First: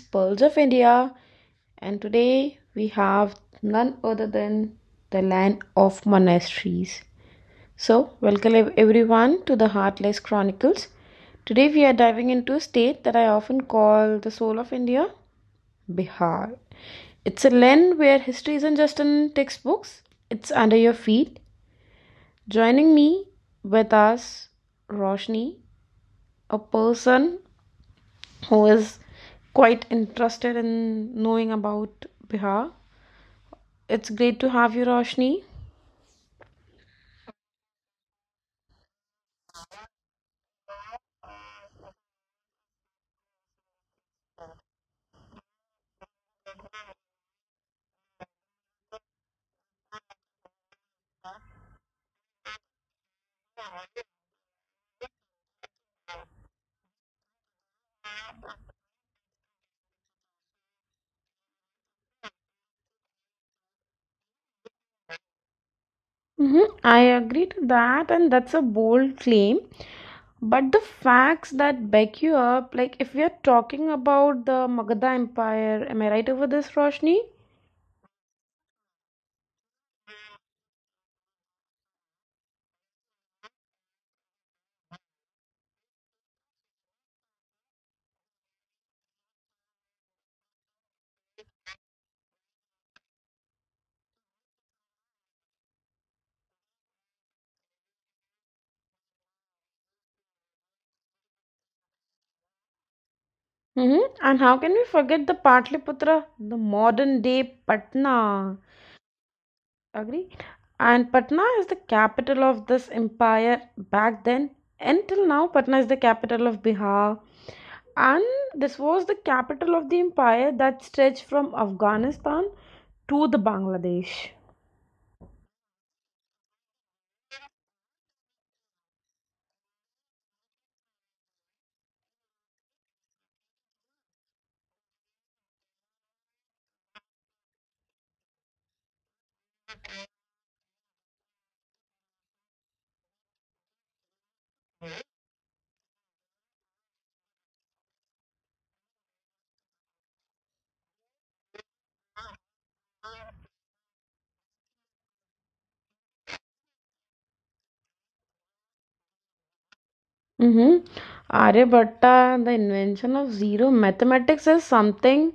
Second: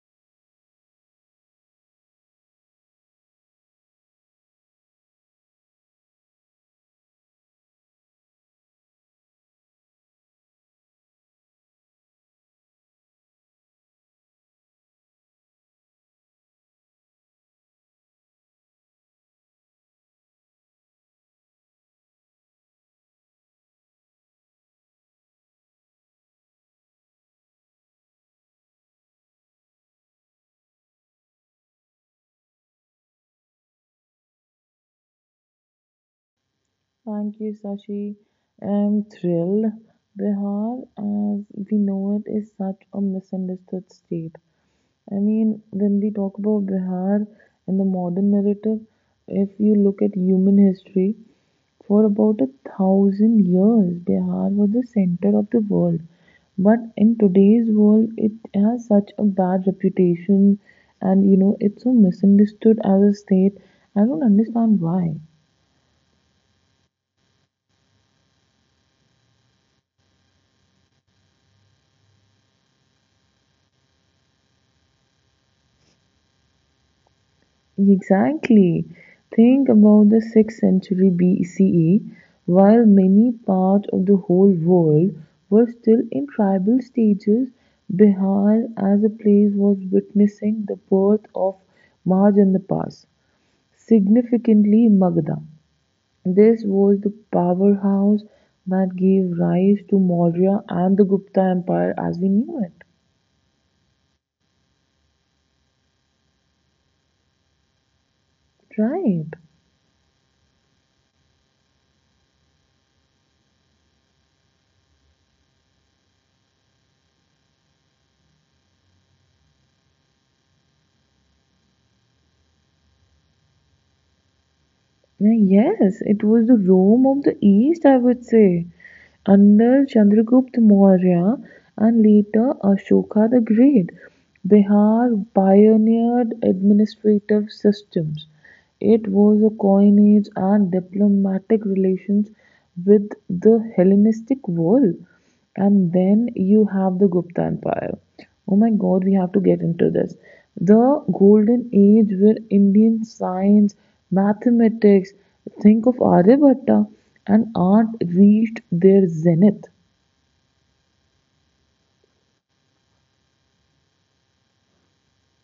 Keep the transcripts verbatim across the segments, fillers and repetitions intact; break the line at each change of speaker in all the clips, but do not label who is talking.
Pearls of India. And today we have none other than the land of monasteries. So, welcome everyone to the Heartless Chronicles. Today we are diving into a state that I often call the soul of India, Bihar. It's a land where history isn't just in textbooks, it's under your feet. Joining me with us, Roshni, a person who is quite interested in knowing about Bihar. It's great to have you, Roshni.
Thank you, Sashi. I'm thrilled. Bihar, as we know it, is such a misunderstood state. I mean, when we talk about Bihar in the modern narrative, if you look at human history, for about a thousand years, Bihar was the center of the world. But in today's world, it has such a bad reputation, and you know, it's so misunderstood as a state. I don't understand why.
Mhm, I agree to that, and that's a bold claim. But the facts that back you up, like if we are talking about the Magadha Empire, am I right over this, Roshni?
Exactly. Think about the sixth century B C E, while many parts of the whole world were still in tribal stages, Bihar as a place was witnessing the birth of Marj and the Pass, significantly Magadha. This was the powerhouse that gave rise to Maurya and the Gupta Empire as we knew it.
Mm-hmm. And how can we forget the Patliputra, the modern day Patna?
Right.
Agree? And Patna is the capital of this empire back then. Until now, Patna is the capital of Bihar. And this was the capital of the empire that stretched from Afghanistan to the Bangladesh.
Yeah, Yes, it was the Rome of the East, I would say, under Chandragupta Maurya and later Ashoka the Great. Bihar pioneered administrative systems. It was a coinage and diplomatic relations with the Hellenistic world. And then you have the Gupta Empire. Oh my god, we have to get into this. The golden age where Indian science, mathematics, think of Aryabhatta, and art reached their zenith.
Mm-hmm. Aryabhatta, and the invention of zero mathematics is something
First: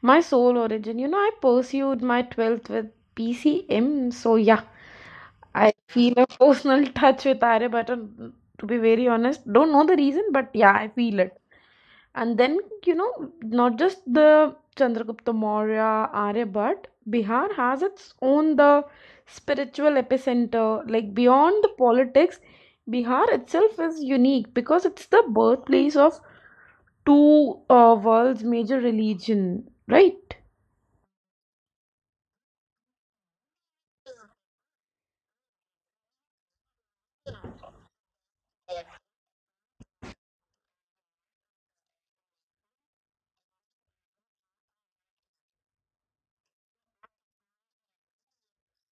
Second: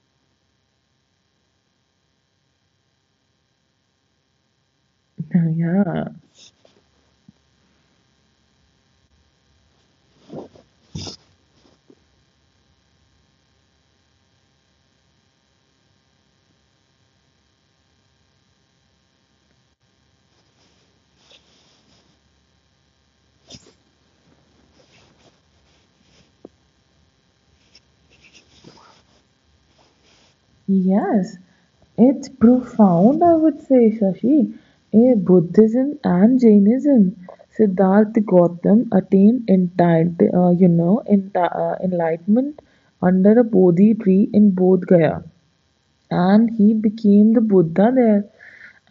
my soul origin. You know, I pursued my twelfth with P C M, so yeah, I
yeah.
feel a personal touch with Aryabhatta. To be very honest, don't know the reason, but yeah, I feel it. And then, you know, not just the Chandragupta Maurya, Aryabhatt, Bihar has its own the spiritual epicenter. Like beyond the politics, Bihar itself is unique because it's the birthplace of two uh, world's major religion, right?
Yes, it's profound, I would say, Shashi. A Buddhism and Jainism, Siddhartha Gautam attained entire, uh, you know, enti uh, enlightenment under a Bodhi tree in Bodh Gaya, and he became the Buddha there.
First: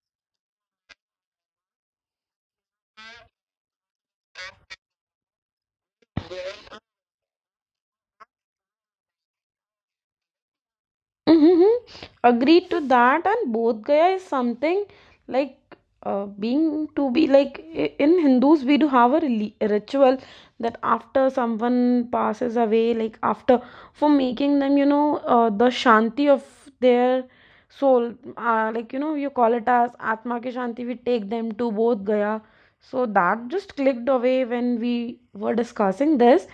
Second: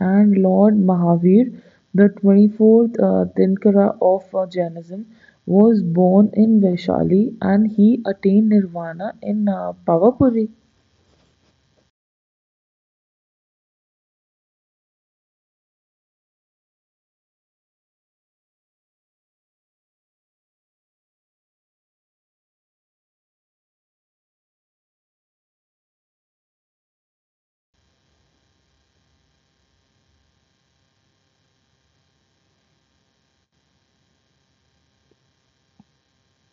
And Lord Mahavir, the twenty-fourth uh, Dinkara of uh, Jainism, was born in Vaishali, and he attained nirvana in uh, Pavapuri.
Mm-hmm. Agreed to that, and Bodh Gaya is something like uh, being to be like i- in Hindus, we do have a reli- a ritual that after someone passes away, like after for making them, you know, uh, the shanti of their soul, uh, like you know, you call it as Atma ki shanti, we take them to Bodh Gaya. So that just clicked away when we were discussing this,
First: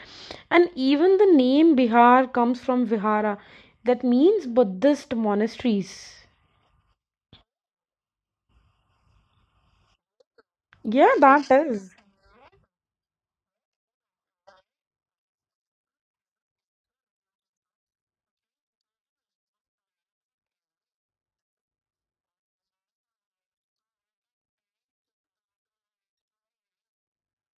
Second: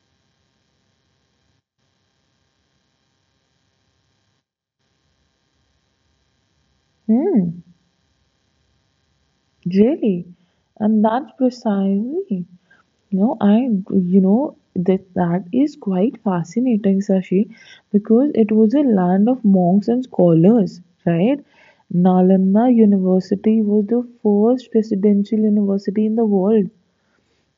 and even the name Bihar comes from Vihara that means Buddhist monasteries.
Hmm. Really. And
Yeah,
that's
that is.
precisely, you know, I, you know, that that is quite fascinating, Sashi, because it was a land of monks and scholars, right? Nalanda University was the first presidential university in the world.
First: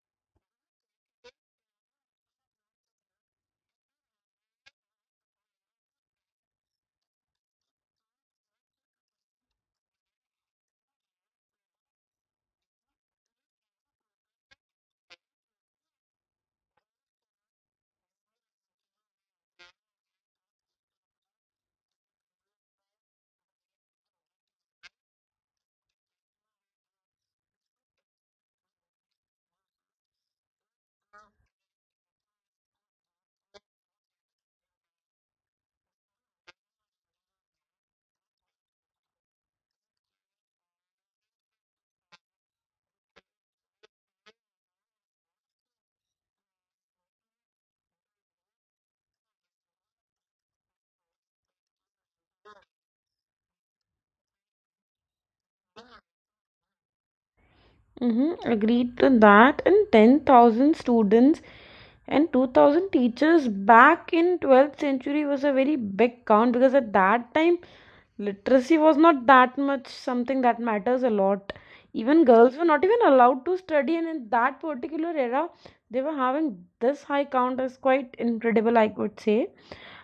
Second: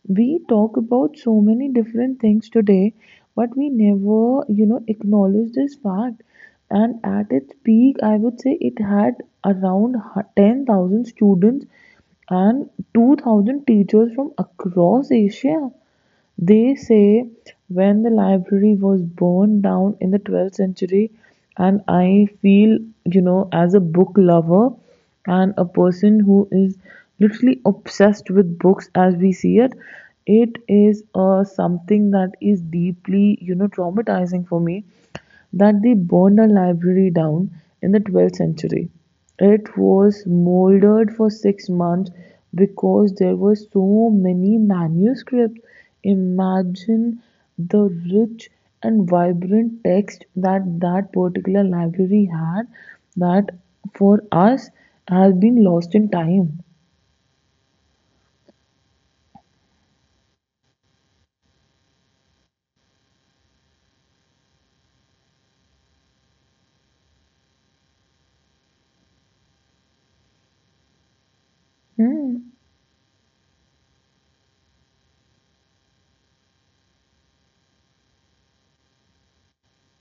We talk about so many different things today, but we never, you know, acknowledge this fact. And at its peak, I would say, it had around hu- ten thousand students and two thousand teachers from across Asia, they say. When the library was burned down in the twelfth century, and I feel, you know, as a book lover and a person who is literally obsessed with books as we see it, it is uh, something that is deeply, you know, traumatizing for me that they burned a library down in the twelfth century. It was mouldered for six months because there were so many manuscripts. Imagine the rich and vibrant text that that particular library had that for us has been lost in time.
Mm-hmm, agreed to that, and ten thousand students and two thousand teachers back in twelfth century was a very big count because at that time literacy was not that much something that matters a lot. Even
Hmm.
girls were not even allowed to study, and in that particular era, they were having this high count is quite incredible, I would say.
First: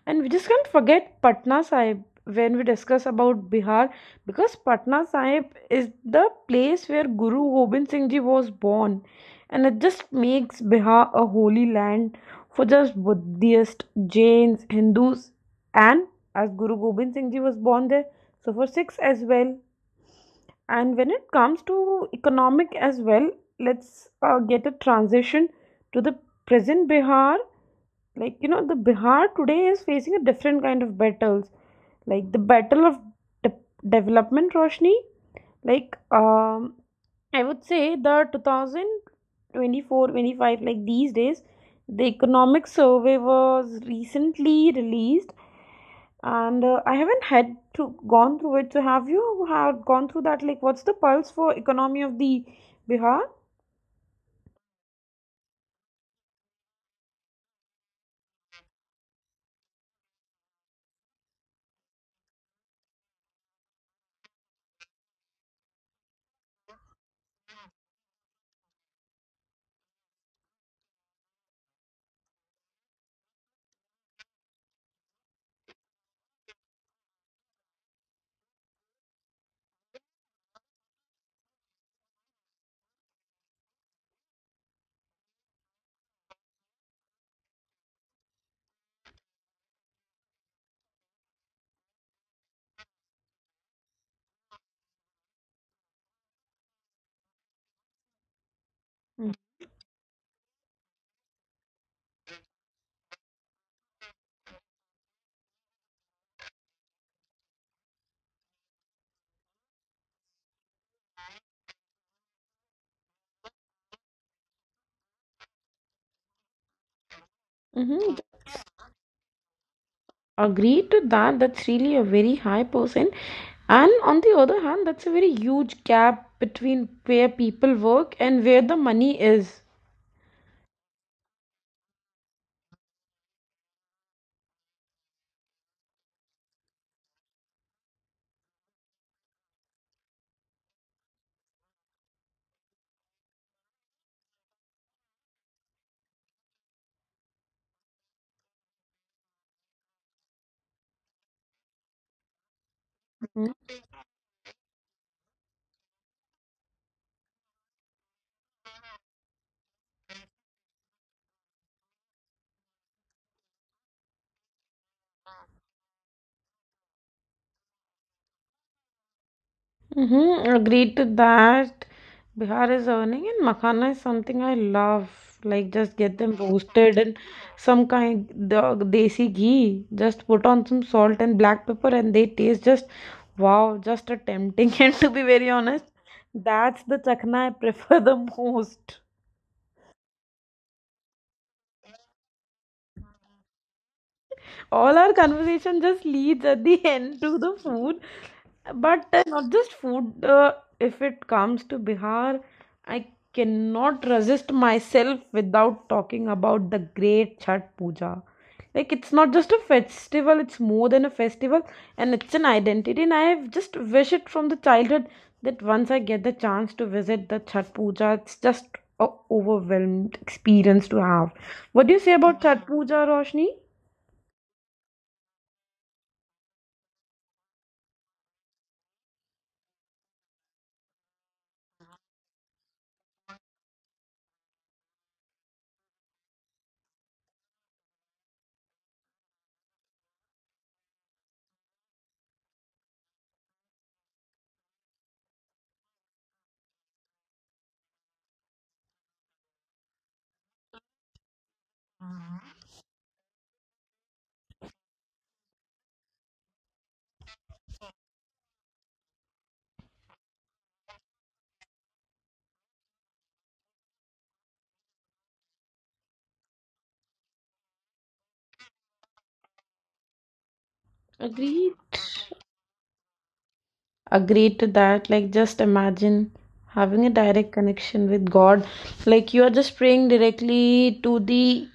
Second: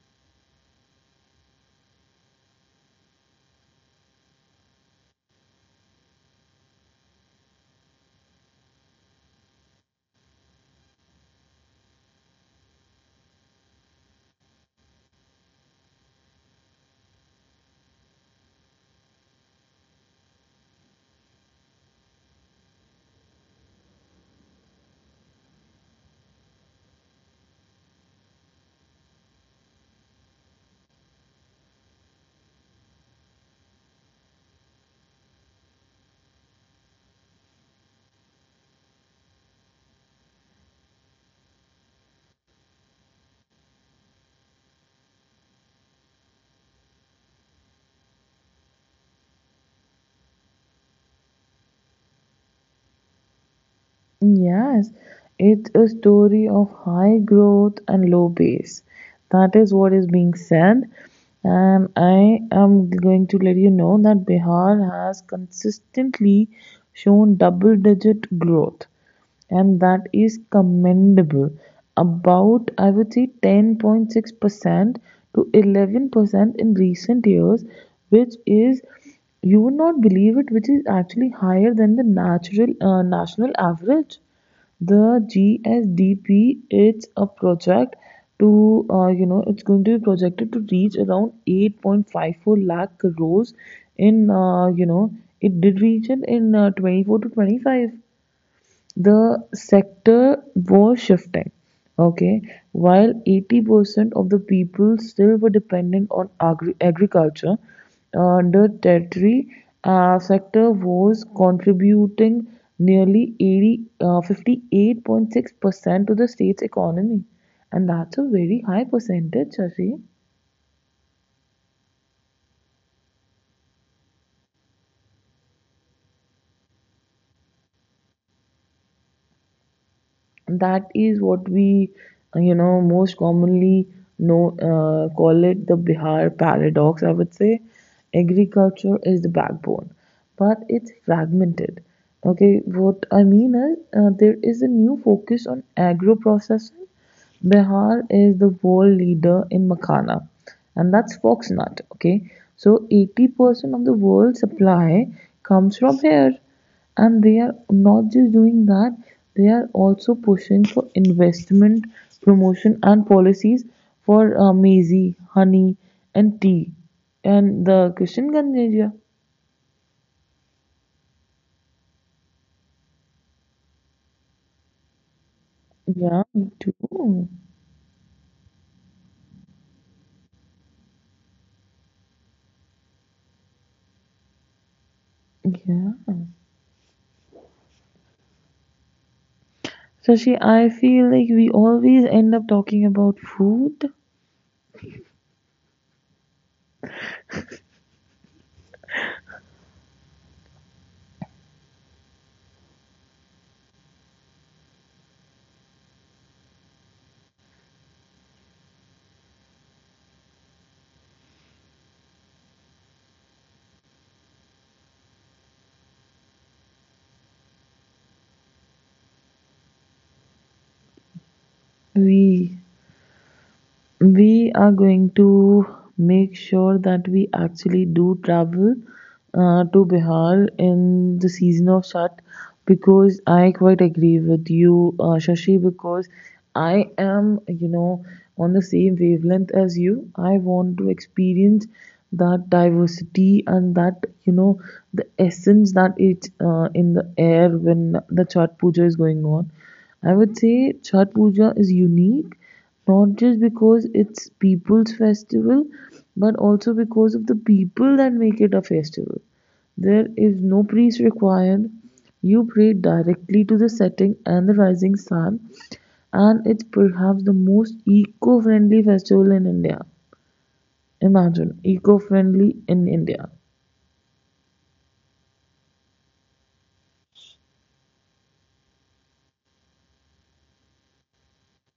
And we just can't forget Patna Sahib when we discuss about Bihar, because Patna Sahib is the place where Guru Gobind Singh Ji was born, and it just makes Bihar a holy land for just Buddhists, Jains, Hindus, and as Guru Gobind Singh Ji was born there, so for Sikhs as well. And when it comes to economic as well, let's uh, get a transition to the present Bihar. Like, you know, the bihar today is facing a different kind of battles, like the battle of de- development, Roshni. Like, um I would say the twenty twenty-four, twenty-five, like these days the economic survey was recently released, and uh, I haven't had to gone through it. So have you had gone through that, like what's the pulse for economy of the bihar?
Yes, it's a story of high growth and low base. That is what is being said. And I am going to let you know that Bihar has consistently shown double digit growth, and that is commendable. About, I would say, ten point six percent to eleven percent in recent years, which is, you would not believe it, which is actually higher than the natural uh, national average. The G S D P, it's a project to, uh, you know, it's going to be projected to reach around eight point five four lakh crores in, uh, you know, it did reach it in uh, twenty-four to twenty-five. The
Mm-hmm.
sector was shifting. Okay, while eighty percent of the people still were dependent on agri- agriculture, uh, the tertiary uh, sector was contributing nearly eighty, uh, fifty-eight point six percent to the state's economy. And that's a very high percentage, Shashi.
Agreed to that, that's really a very high percentage. And on the other hand, that's a very huge gap between where people work and where the money is.
That is what we, uh, you know, most commonly know, uh, call it the Bihar paradox, I would say. Agriculture is the backbone, but it's fragmented. Okay, what I mean is, uh, there is a new focus on agro processing. Bihar is the world leader in makhana, and that's foxnut. Okay, so eighty percent of the world supply comes from here, and they are not just doing that, they are also pushing for investment, promotion, and policies for uh, maize, honey, and tea, and the Kishanganj area.
Mm-hmm, agreed to that. Bihar is earning, and Makhana is something I love. Like, just get
Yeah,
them
me
roasted and
too.
some kind the desi ghee. Just put on some salt and black pepper, and they taste just wow, just a tempting. And to be very
Yeah.
honest, that's the chakna I prefer the most.
Sashi, I feel like we always end up talking about food.
All our conversation just leads at the end to the food, but uh, not just food. Uh, if it comes to bihar, I cannot resist myself without talking about the great chhat puja. Like, it's not just a festival, it's more than a festival, and it's an identity. And I have just wish it from the childhood that once I get the chance to visit the chhat puja, it's just a overwhelmed experience to have. What do you say about
We
chhat puja, roshni?
we are going to make sure that we actually do travel uh, to Bihar in the season of Chhat, because I quite agree with you, uh, Shashi, because I am, you know, on the same wavelength as you. I want to experience that diversity and that, you know, the essence that is, uh, in the air when the Chhat Puja is going on. I would say Chhat Puja is unique, not just because it's people's festival, but also because of the people that make it a festival. There is no priest required. You pray directly to the setting and the rising sun, and it's perhaps the most eco-friendly festival in India. Imagine
Agreed.
eco-friendly in India.
Agreed to that. Like, just imagine having a direct connection with God. Like, you are just praying directly to the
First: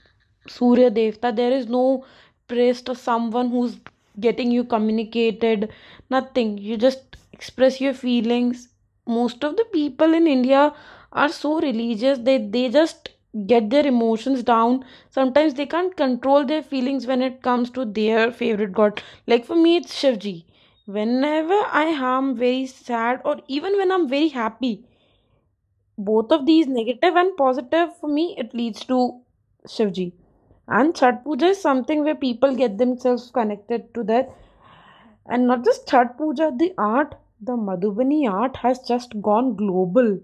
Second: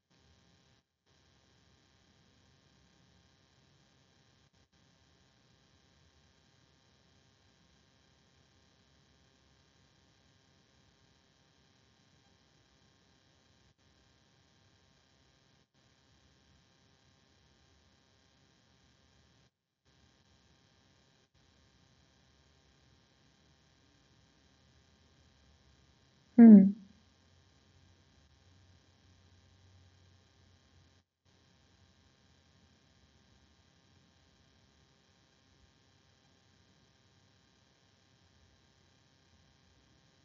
Surya Devta. There is no priest or someone who's getting you communicated. Nothing. You just express your feelings. Most of the people in India are so religious. They they just get their emotions down. Sometimes they can't control their feelings when it comes to their favorite god. Like for me, it's Shivji. Whenever I am very sad or even when I'm very happy, both of these
Hmm.
negative and positive for me, it leads to Shivji. And Chhat Puja is something where people get themselves connected to that. And not just Chhat Puja, the art, the Madhubani art has just gone global.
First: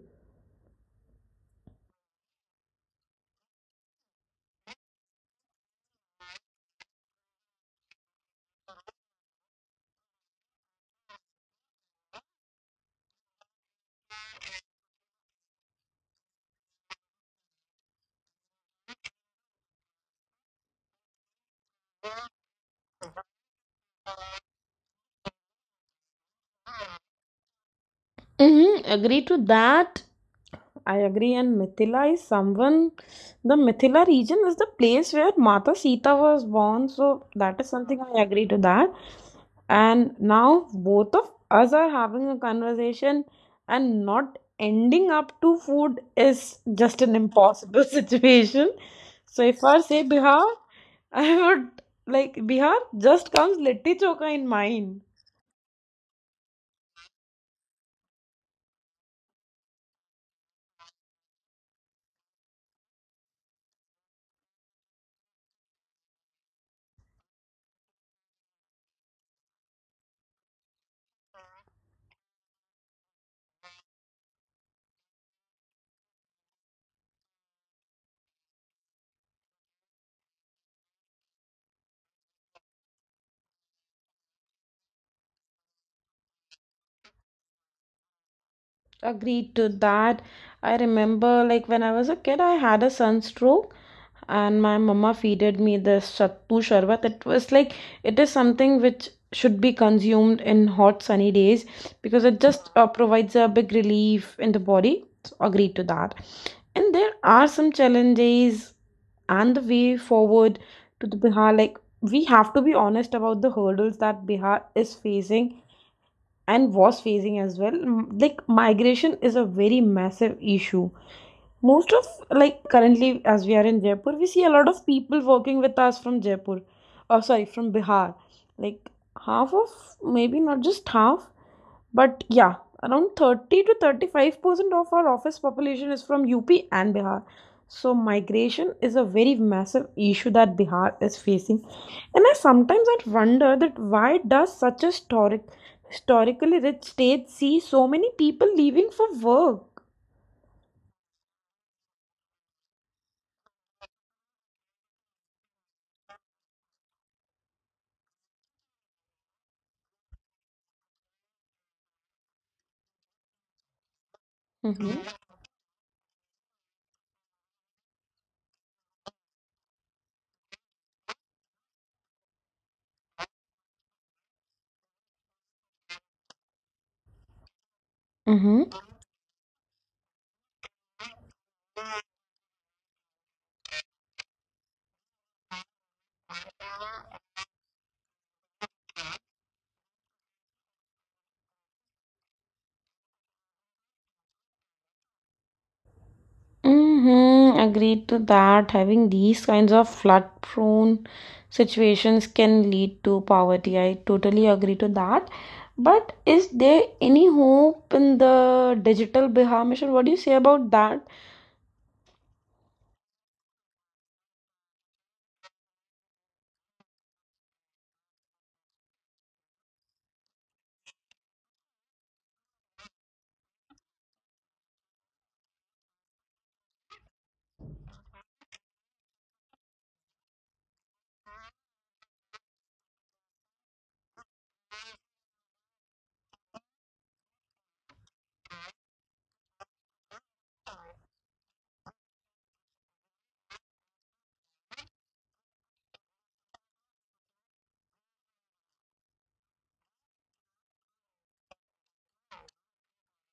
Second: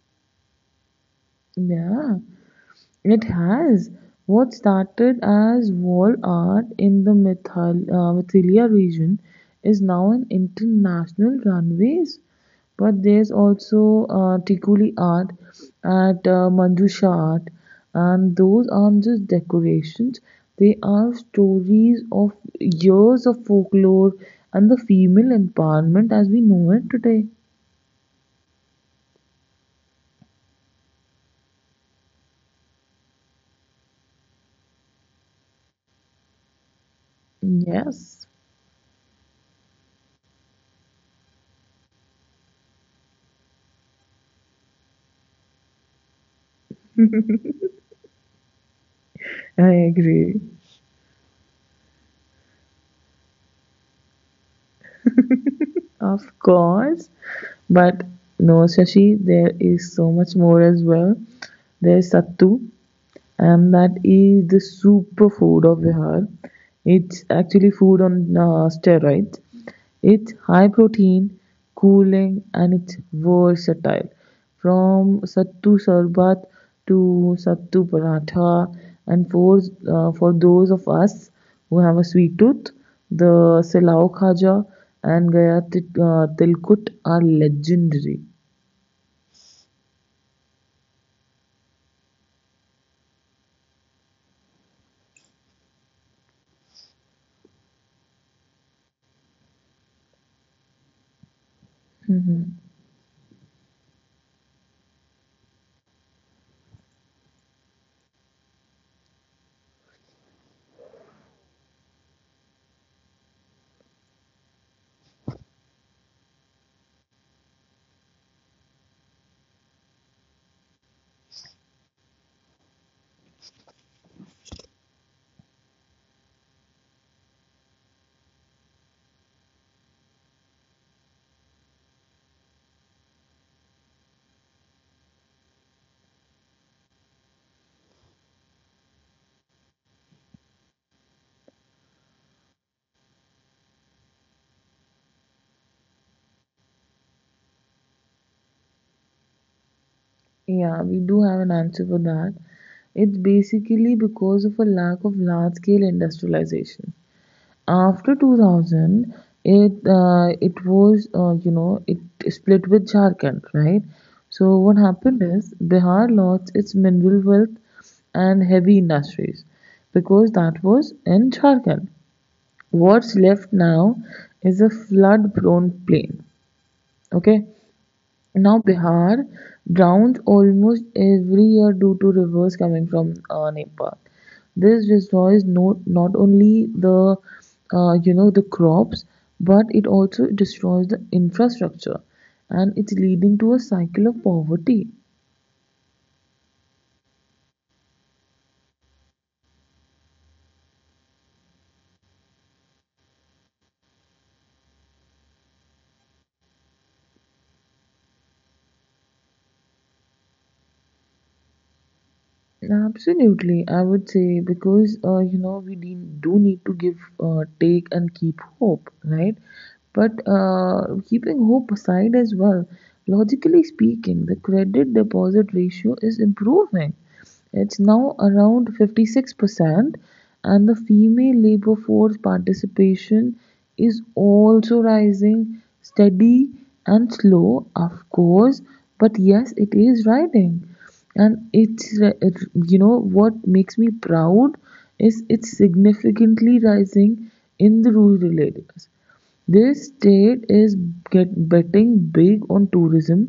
Yeah. It has. What started as wall art in the Mithal, uh, Mithilia region is now an international runways. But there's also uh, Tikuli art at uh, Manjusha art, and those aren't just decorations. They are stories of years of folklore and the female empowerment as we know it today.
Mm-hmm, agree to that. I agree. And Mithila is someone, the Mithila region is the place where Mata Sita was born. So that is something I
Yes,
agree to that. And now both of us are having a conversation and not ending up to food is just an impossible situation. So if I
I
say
agree.
Bihar, I would like Bihar just comes litti choka in mind.
Of course, but no, Shashi, there is so much more as well. There's Sattu, and that is the superfood of Bihar. It's actually food on uh, steroids. It's high protein, cooling, and it's versatile. From sattu sarbat to sattu paratha, and for uh, for those of us who have a sweet tooth, the silao khaja and gaya uh, tilkut are legendary.
Agreed to that. I remember, like, when I was a kid, I had a sunstroke, and my mama feeded me this sattu sharbat. It was like it is something which should be consumed in hot, sunny days because it just uh, provides a big relief in the body. So, agreed to that. And there are some challenges and the way forward to the Bihar. Like, we have to be honest about the hurdles that Bihar is facing and was facing as well. M- Like migration is a very massive issue most of, like, currently, as we are in Jaipur, we see a lot of people working with us from Jaipur. Or sorry, from Bihar. Like, half of, maybe not just half, but yeah, around thirty to thirty-five percent of our office population is from U P and Bihar. So, migration is a very massive issue that Bihar is facing. And I sometimes I wonder that why does such a historic, historically rich state see so many people leaving for work?
Yeah, we do have an answer for that. It's basically because of a lack of large scale industrialization. After two thousand, it uh, it was uh, you know, it split with Jharkhand, right? So what
Mm-hmm.
happened is Bihar lost its mineral wealth and heavy industries because that was in Jharkhand. What's left now is a flood prone plain. Okay, now
Mm-hmm.
Bihar drowns almost every year due to rivers coming from uh, Nepal. This destroys, no, not only the, uh, you know, the crops, but it also destroys the infrastructure, and it's leading to a cycle of poverty.
Mm-hmm, agreed to that. Having these kinds of flood-prone situations can lead to poverty. I totally agree to that. But is there any hope in the digital Bihar mission? What do you say about that?
Yeah. Absolutely, I would say, because, uh, you know, we de- do need to give, uh, take, and keep hope, right? But, uh, keeping hope aside as well, logically speaking, the credit deposit ratio is improving. It's now around fifty-six percent, and the female labor force participation is also rising, steady and slow, of course, but yes, it is rising, and it's ri- you know what makes me proud is it's significantly rising in the rural areas. This state is get betting big on tourism,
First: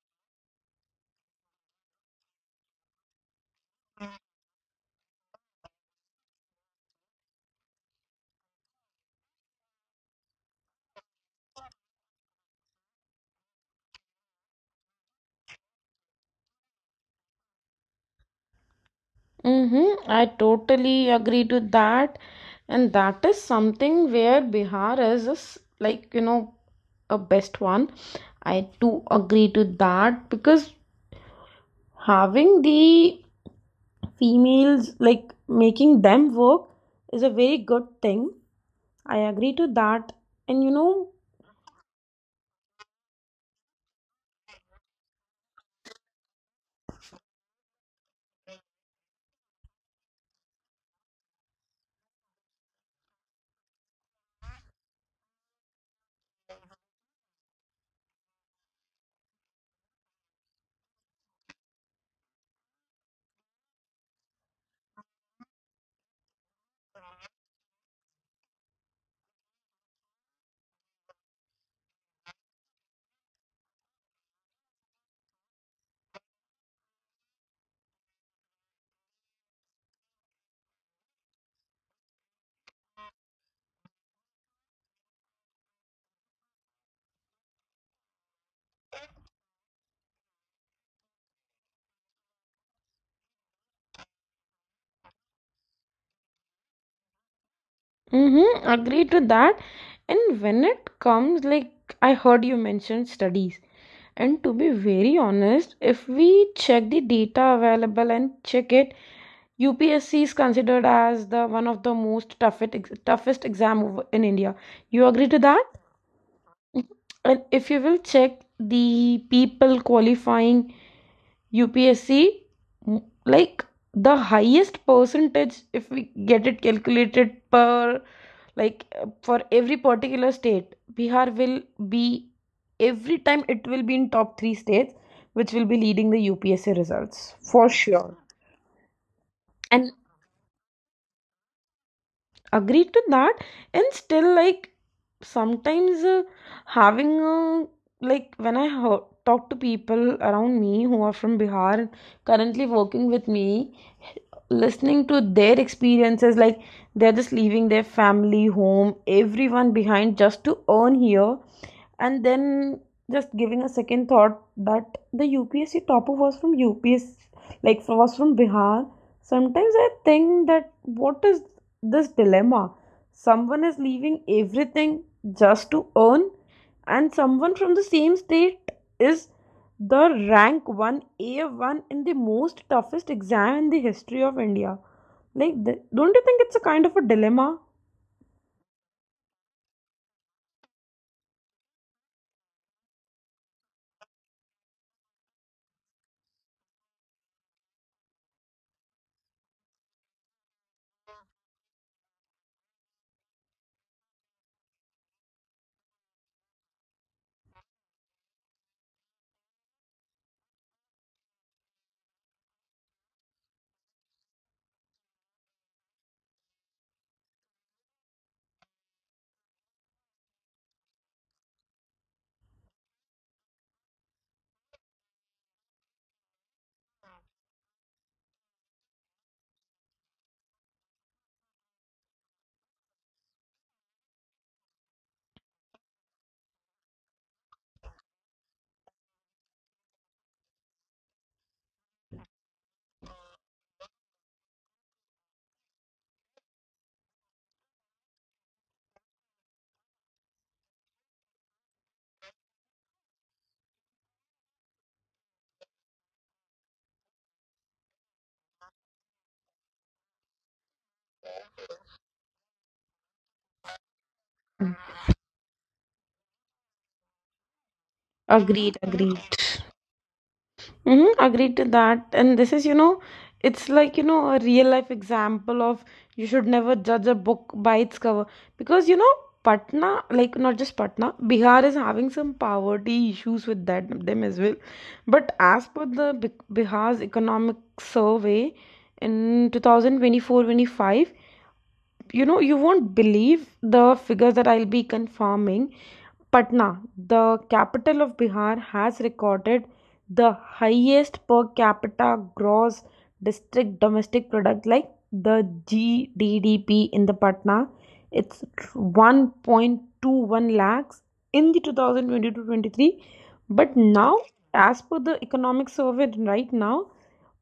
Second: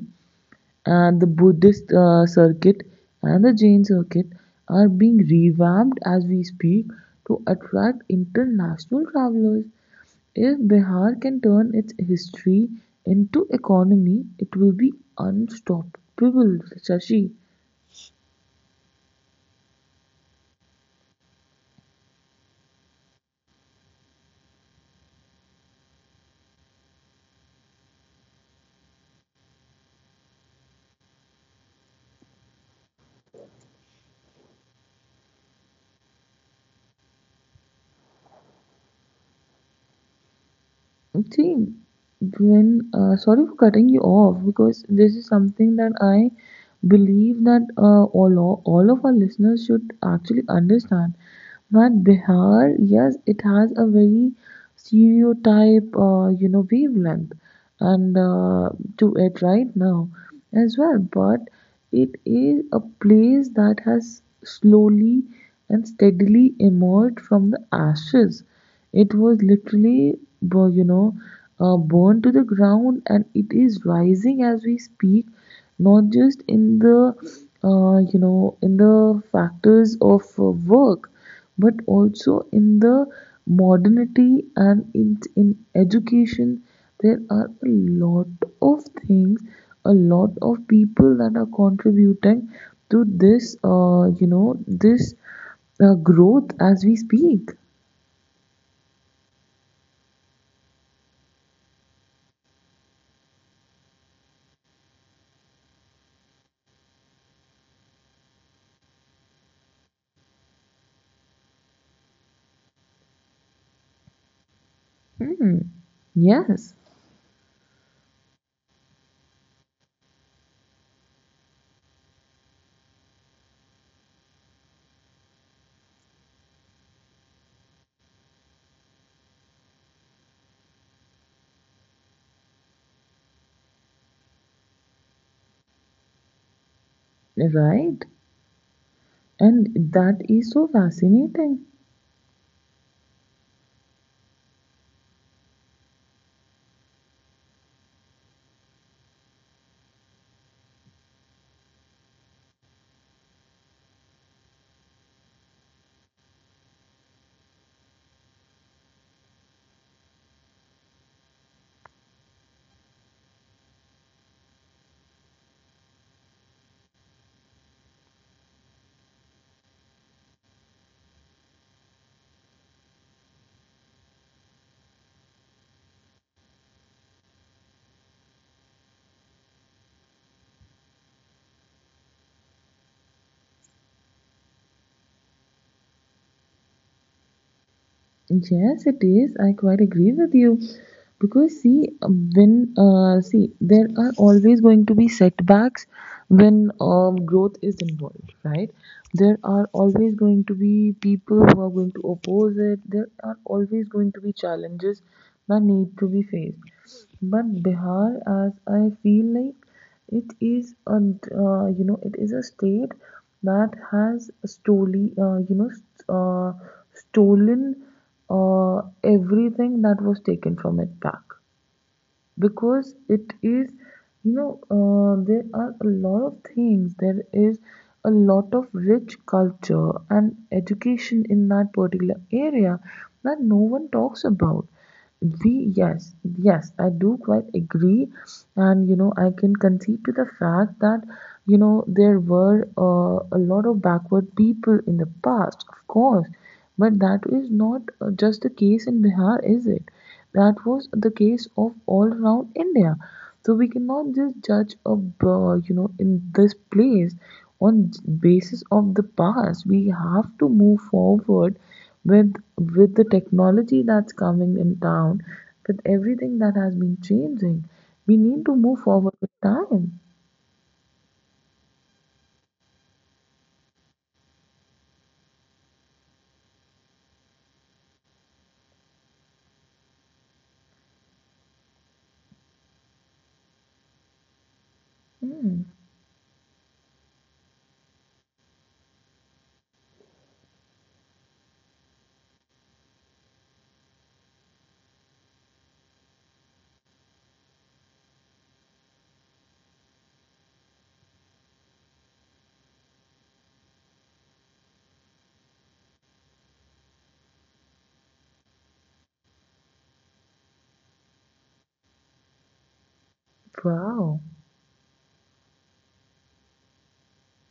and the Buddhist uh, circuit and the Jain circuit are being revamped as we speak to attract international travelers. If Bihar can turn its history into economy, it will be unstoppable, Shashi.
Mm-hmm, I totally agree to that. And that is something where Bihar is a s- like, you know, a best one. I do agree to that because having the females like making them work is a very good thing. I agree to that and you know.
See, when uh, sorry for cutting you off, because this is something that I believe that, uh, all o- all of our listeners should actually understand, that Bihar, yes, it has a very stereotype, uh, you know, wavelength, and, uh, to it right now as well. But it is a place that has slowly and steadily emerged from the ashes. It was literally, bu- you know, uh, burned to the ground, and it is rising as we speak. Not just in the, uh, you know, in the factors of, uh, work, but also in the modernity and in in education. There are a lot of things, a lot of people that are contributing to this, uh, you know, this, uh, growth as we speak.
Mm-hmm, agree to that. And when it comes like I heard you mention studies, and to be very honest if we check the data available and check it, upsc is considered as the one of the most toughest ex- toughest exam over- in india. You agree to
Hmm.
that?
Yes,
And if you will check the people qualifying U P S C, mm, like the highest percentage, if we get it calculated per, like uh, for every particular state, Bihar will be every time it will be in top three states, which will be leading the U P S C results for
right.
sure. And
And that is so fascinating.
agreed to that, and still like sometimes uh, having a like when I heard, talk to people around me who are from Bihar currently working with me, listening to their experiences like they're just leaving their family home everyone behind just to earn here, and then just giving a second thought that the U P S C topper was from U P S, like was from Bihar. Sometimes I think that what is this dilemma? Someone is leaving everything just to earn, and someone from the same state is the rank one A one in the most toughest exam in the history of India. Like, th- don't you think it's a kind of a dilemma?
Yes, it is. I quite agree with you. Because see, when uh, see, there are always going to be setbacks when, um, growth is involved, right? There are always going to be people who are going to oppose it. There are always going to be challenges that need to be faced. But Bihar, as I feel like, it is a, uh, you know, it is a state that has stolen, uh, you know, s- uh, stolen uh, everything that was taken from it back, because it is, you know, uh, there are a lot of things, there is a lot of rich culture and education in that particular area that no one talks about. We yes Yes, I do quite agree. And you know, I can concede to the fact that, you know, there were, uh, a lot of backward people in the past, of course, but that is not, uh, just the case in Bihar, is it? That was the case of all around India. So we cannot just judge a, uh, you know, in this place on basis of the past. We have to move forward with with the technology that's coming in town, with everything that has been changing. We need to
Agreed,
move forward
agreed.
with time.
Mm-hmm, agreed to that. And this is, you know, it's like, you know, a real life example of you should never judge a book by its cover. Because, you know, Patna, like not just Patna, Bihar is having some poverty issues with that them as well. But
Hmm.
as per the Bi- Bihar's economic survey in twenty twenty-four twenty-five, you know, you won't believe the figures that I'll be confirming. Patna, the capital of Bihar, has recorded the highest per capita gross district domestic product, like the G D P, in the Patna. It's one point two one lakhs in the twenty twenty-two twenty-three. But
Wow.
now as per the economic survey right now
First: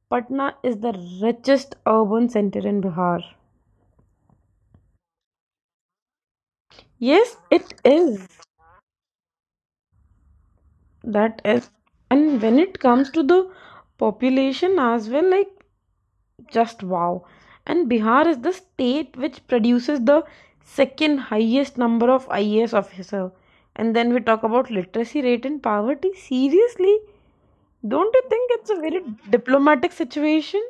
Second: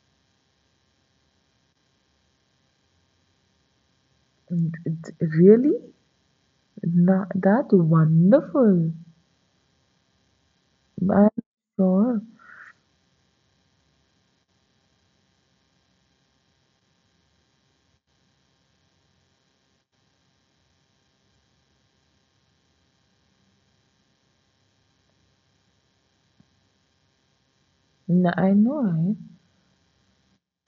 Patna is the richest urban center in Bihar.
Mm, it's really? Na-
Yes,
That's
it is.
wonderful. I'm
That is.
sure.
And when it comes to the population as well, like, just wow. And bihar is the state which produces the second highest number of ias officer. And then we talk about literacy rate and poverty, seriously, don't you
N- I
think it's a
know,
very
right?
diplomatic situation?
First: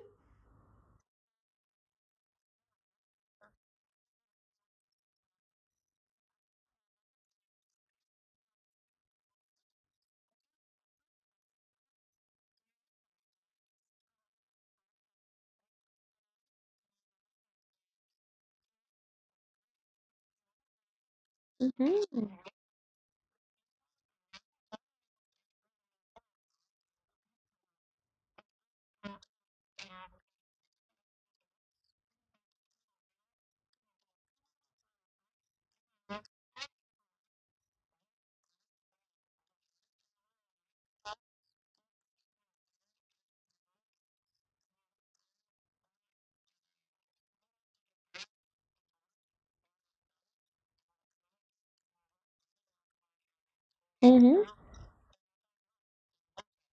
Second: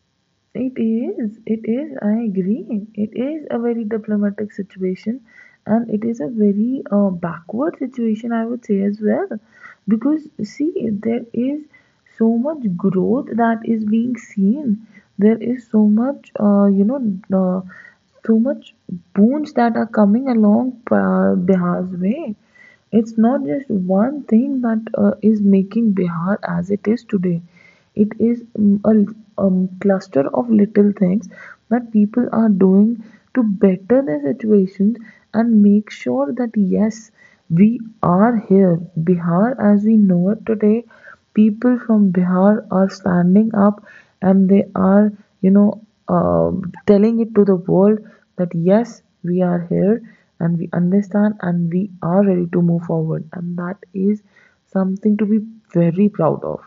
It is, it is, I agree. It is a very diplomatic situation, and it is a very, uh, backward situation, I would say, as well. Because, see, there is so much growth that is being seen. There is so much, uh, you know, uh, so much boons that are coming along, uh, Bihar's
Mm-hmm.
way. It's not just one thing that, uh, is making Bihar as it is today. It is, mm, a l- um, cluster of little things that people are doing to better their situations and make sure that yes, we are here. Bihar as we know it today, people from Bihar are standing up, and they are, you know, um, telling it to the world that yes, we are here, and we understand, and we are ready to move forward, and that is
Mm-hmm.
something to be very proud of.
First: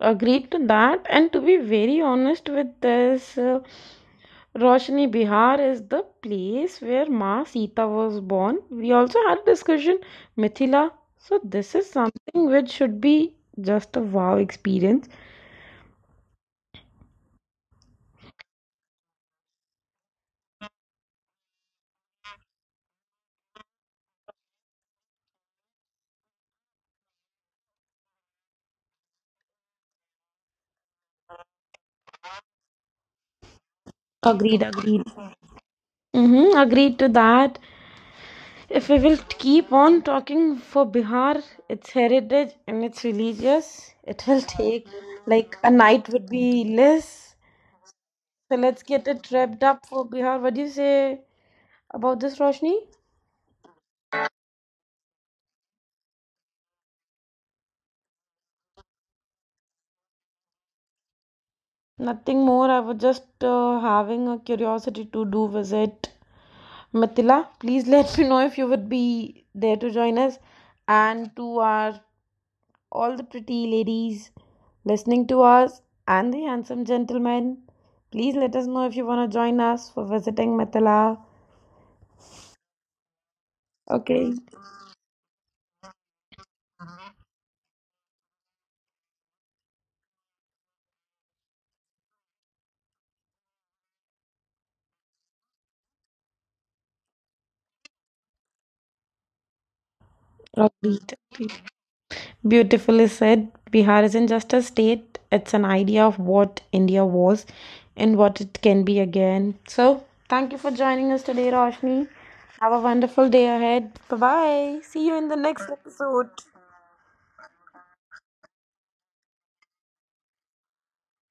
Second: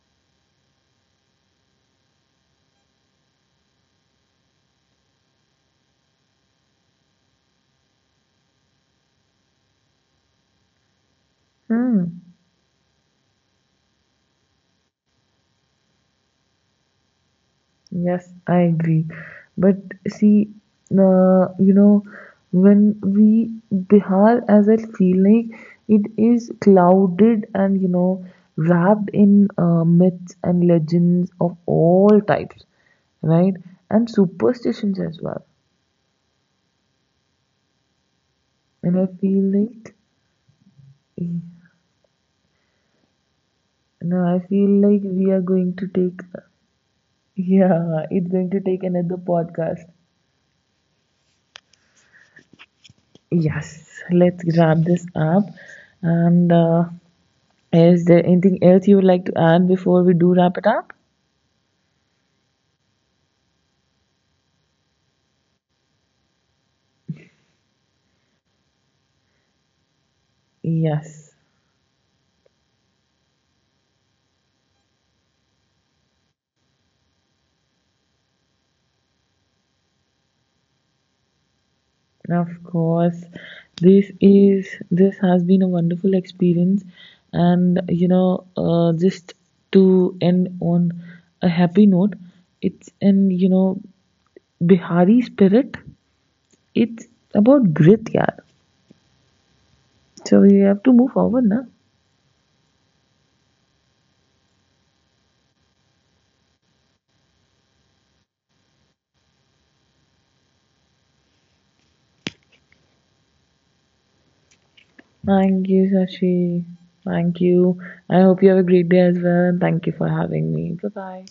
Agreed to that. And to be very honest with this uh, roshni, bihar is the place where ma sita was born, we also had a discussion mithila. So this is
Hmm.
something which should be just a wow experience.
Yes, I agree. But see, uh, you know, when we Bihar, as I feel like, it is clouded and you know wrapped in, uh, myths and legends of all types, right? And
Agreed,
superstitions
agreed.
as well.
Mm-hmm, agreed to that. If we
And I
will
feel
keep
like,
on talking for Bihar, its heritage and its religious,
no,
it
I
will
feel
take
like we are
like a
going to
night
take,
would be less.
yeah, it's going
So
to
let's
take
get
another
it wrapped up
podcast.
for Bihar. What do you say about this, Roshni?
Yes, let's wrap this up and. Uh, Is there anything else you would like to add before we do wrap it up?
Nothing more. I was just uh, having a curiosity to do visit Mithila. Please let me know if you would be there to join us
Yes,
and to our all the pretty ladies listening to us and the handsome gentlemen. Please let us know if you want to join us for visiting Mithila.
of course. This
Okay.
is this has been a wonderful experience, and you know, uh, just to end on a happy note, it's in, you know, Bihari spirit. It's about grit, yeah. So we have to move
Agreed.
forward, na?
Beautifully said. Bihar isn't just a state, it's an idea of what India was and what it can be again. So, thank you for joining us today, Roshni. Have a wonderful day ahead. Bye bye. See you in the
Thank
next
you,
episode.
Sashi. Thank you. I hope you have a great day as well, and thank you for having me. Bye bye.